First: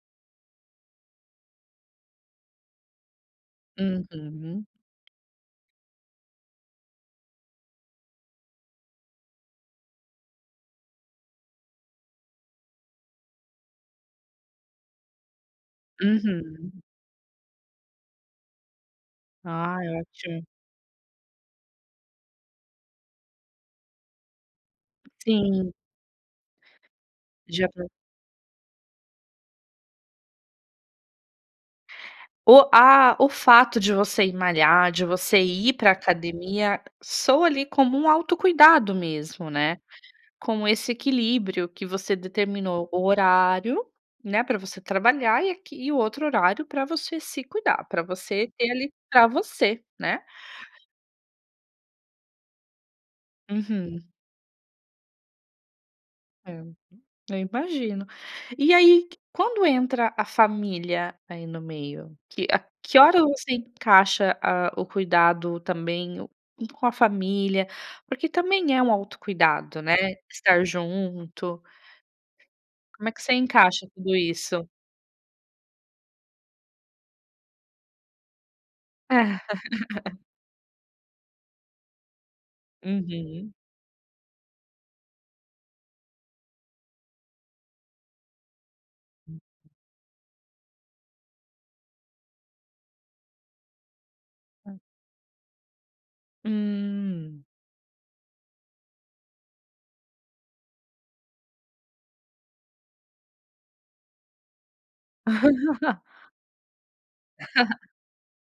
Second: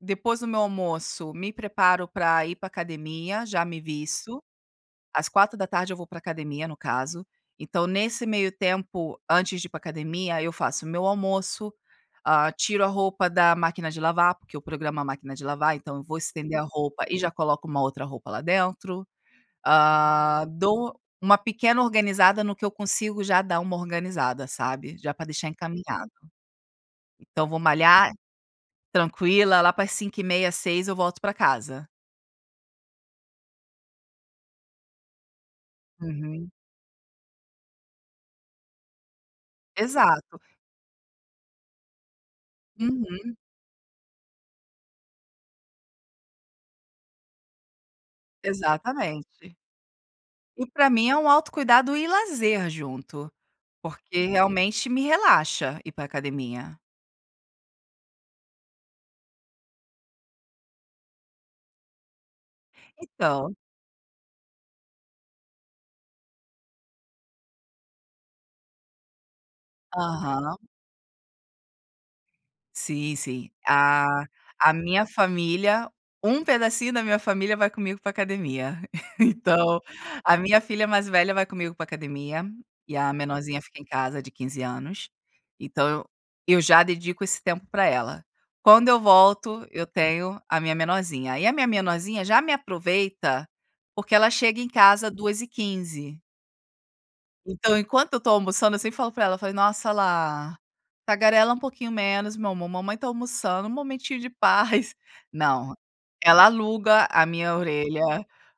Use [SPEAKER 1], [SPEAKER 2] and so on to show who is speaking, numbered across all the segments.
[SPEAKER 1] Depois do meu almoço, me preparo para ir para a academia, já me visto.
[SPEAKER 2] Uhum.
[SPEAKER 1] Às 16h, eu vou pra academia, no caso. Então nesse meio tempo, antes de ir pra academia, eu faço o meu almoço, ah, tiro a roupa da máquina de lavar, porque eu programo a máquina de lavar, então eu vou estender a
[SPEAKER 2] Uhum.
[SPEAKER 1] roupa, e já coloco uma outra roupa lá dentro.
[SPEAKER 2] Ah,
[SPEAKER 1] Hã,
[SPEAKER 2] ótimo.
[SPEAKER 1] dou uma pequena organizada no que eu consigo, já dá uma organizada, sabe? Já para deixar
[SPEAKER 2] Sim.
[SPEAKER 1] encaminhado. Então vou
[SPEAKER 2] Já para
[SPEAKER 1] malhar, tranquila. Lá para as 17:30, 18h, eu volto para casa.
[SPEAKER 2] O a o fato de você ir malhar, de você ir para a
[SPEAKER 1] Uhum.
[SPEAKER 2] academia, soa ali como um autocuidado mesmo, né.
[SPEAKER 1] Exato.
[SPEAKER 2] Com esse equilíbrio que você determinou o
[SPEAKER 1] Uhum.
[SPEAKER 2] horário, né, para você trabalhar, e aqui e o outro horário para você se cuidar, para você ter ali para
[SPEAKER 1] Exatamente.
[SPEAKER 2] você, né?
[SPEAKER 1] E, para mim, é um autocuidado e lazer junto,
[SPEAKER 2] Uhum.
[SPEAKER 1] porque realmente me relaxa ir pra
[SPEAKER 2] É.
[SPEAKER 1] academia.
[SPEAKER 2] Eu imagino. E aí, quando entra a família, aí, no meio? Que a que hora você
[SPEAKER 1] Então.
[SPEAKER 2] encaixa, ah, o cuidado também, um com a família, porque também é um autocuidado, né,
[SPEAKER 1] Aham.
[SPEAKER 2] estar junto como é
[SPEAKER 1] Sim,
[SPEAKER 2] que você
[SPEAKER 1] sim.
[SPEAKER 2] encaixa
[SPEAKER 1] A
[SPEAKER 2] tudo isso?
[SPEAKER 1] a minha família, um pedacinho da minha família, vai comigo pra academia. Então, a minha filha mais velha vai comigo pra academia, e a
[SPEAKER 2] Uhum.
[SPEAKER 1] menorzinha fica em casa, de 15 anos. Então, eu eu já dedico esse tempo pra ela. Quando eu volto, eu tenho a minha menorzinha. E a minha menorzinha já me aproveita, porque ela chega em
[SPEAKER 2] Hã.
[SPEAKER 1] casa 14:15.
[SPEAKER 2] Hum.
[SPEAKER 1] Então, enquanto eu estou almoçando eu sempre falo para ela, falei: "Nossa, Lá, tagarela um pouquinho menos, meu amor! Mamãe está almoçando, um momentinho de paz". Não, ela aluga a minha orelha,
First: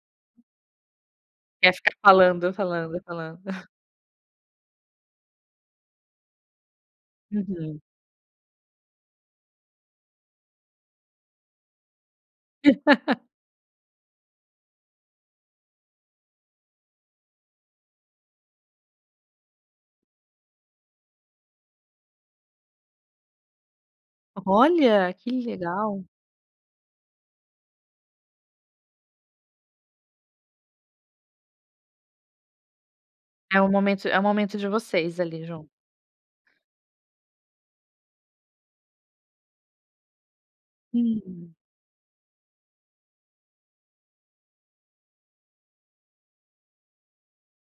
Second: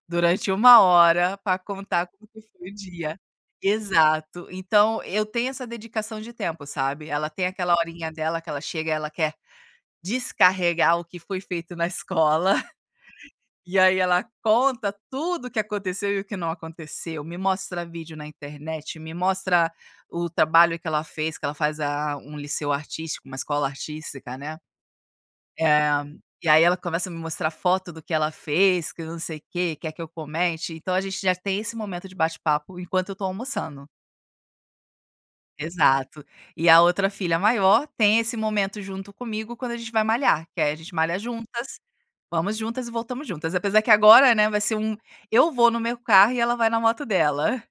[SPEAKER 1] durante 1 hora, pra
[SPEAKER 2] Quer ficar
[SPEAKER 1] contar como que
[SPEAKER 2] falando,
[SPEAKER 1] foi o
[SPEAKER 2] falando,
[SPEAKER 1] dia.
[SPEAKER 2] falando?
[SPEAKER 1] Exato, então eu tenho essa dedicação de tempo, sabe? Ela tem aquela
[SPEAKER 2] Uhum.
[SPEAKER 1] horinha dela que ela chega e ela quer descarregar o que foi feito na escola. E aí, ela conta tudo o que aconteceu e o que não aconteceu. Me mostra vídeo na internet, me mostra o trabalho que ela fez, que ela faz, ah, um liceu artístico, uma escola artística, né.
[SPEAKER 2] Olha, que
[SPEAKER 1] Eh,
[SPEAKER 2] legal!
[SPEAKER 1] e aí ela começa a me mostrar foto do que ela fez, que não sei o quê, quer que eu comente, então a gente já tem esse momento de bate-papo enquanto eu tô
[SPEAKER 2] É um
[SPEAKER 1] almoçando.
[SPEAKER 2] momento é um momento de vocês ali, jun
[SPEAKER 1] Exato. E a outra filha maior tem esse momento junto comigo quando a gente vai malhar, que aí a gente malha
[SPEAKER 2] Uhum.
[SPEAKER 1] juntas. Vamos juntas e voltamos juntas, apesar de que agora, né, vai ser um Eu vou no meu carro e ela vai na moto dela.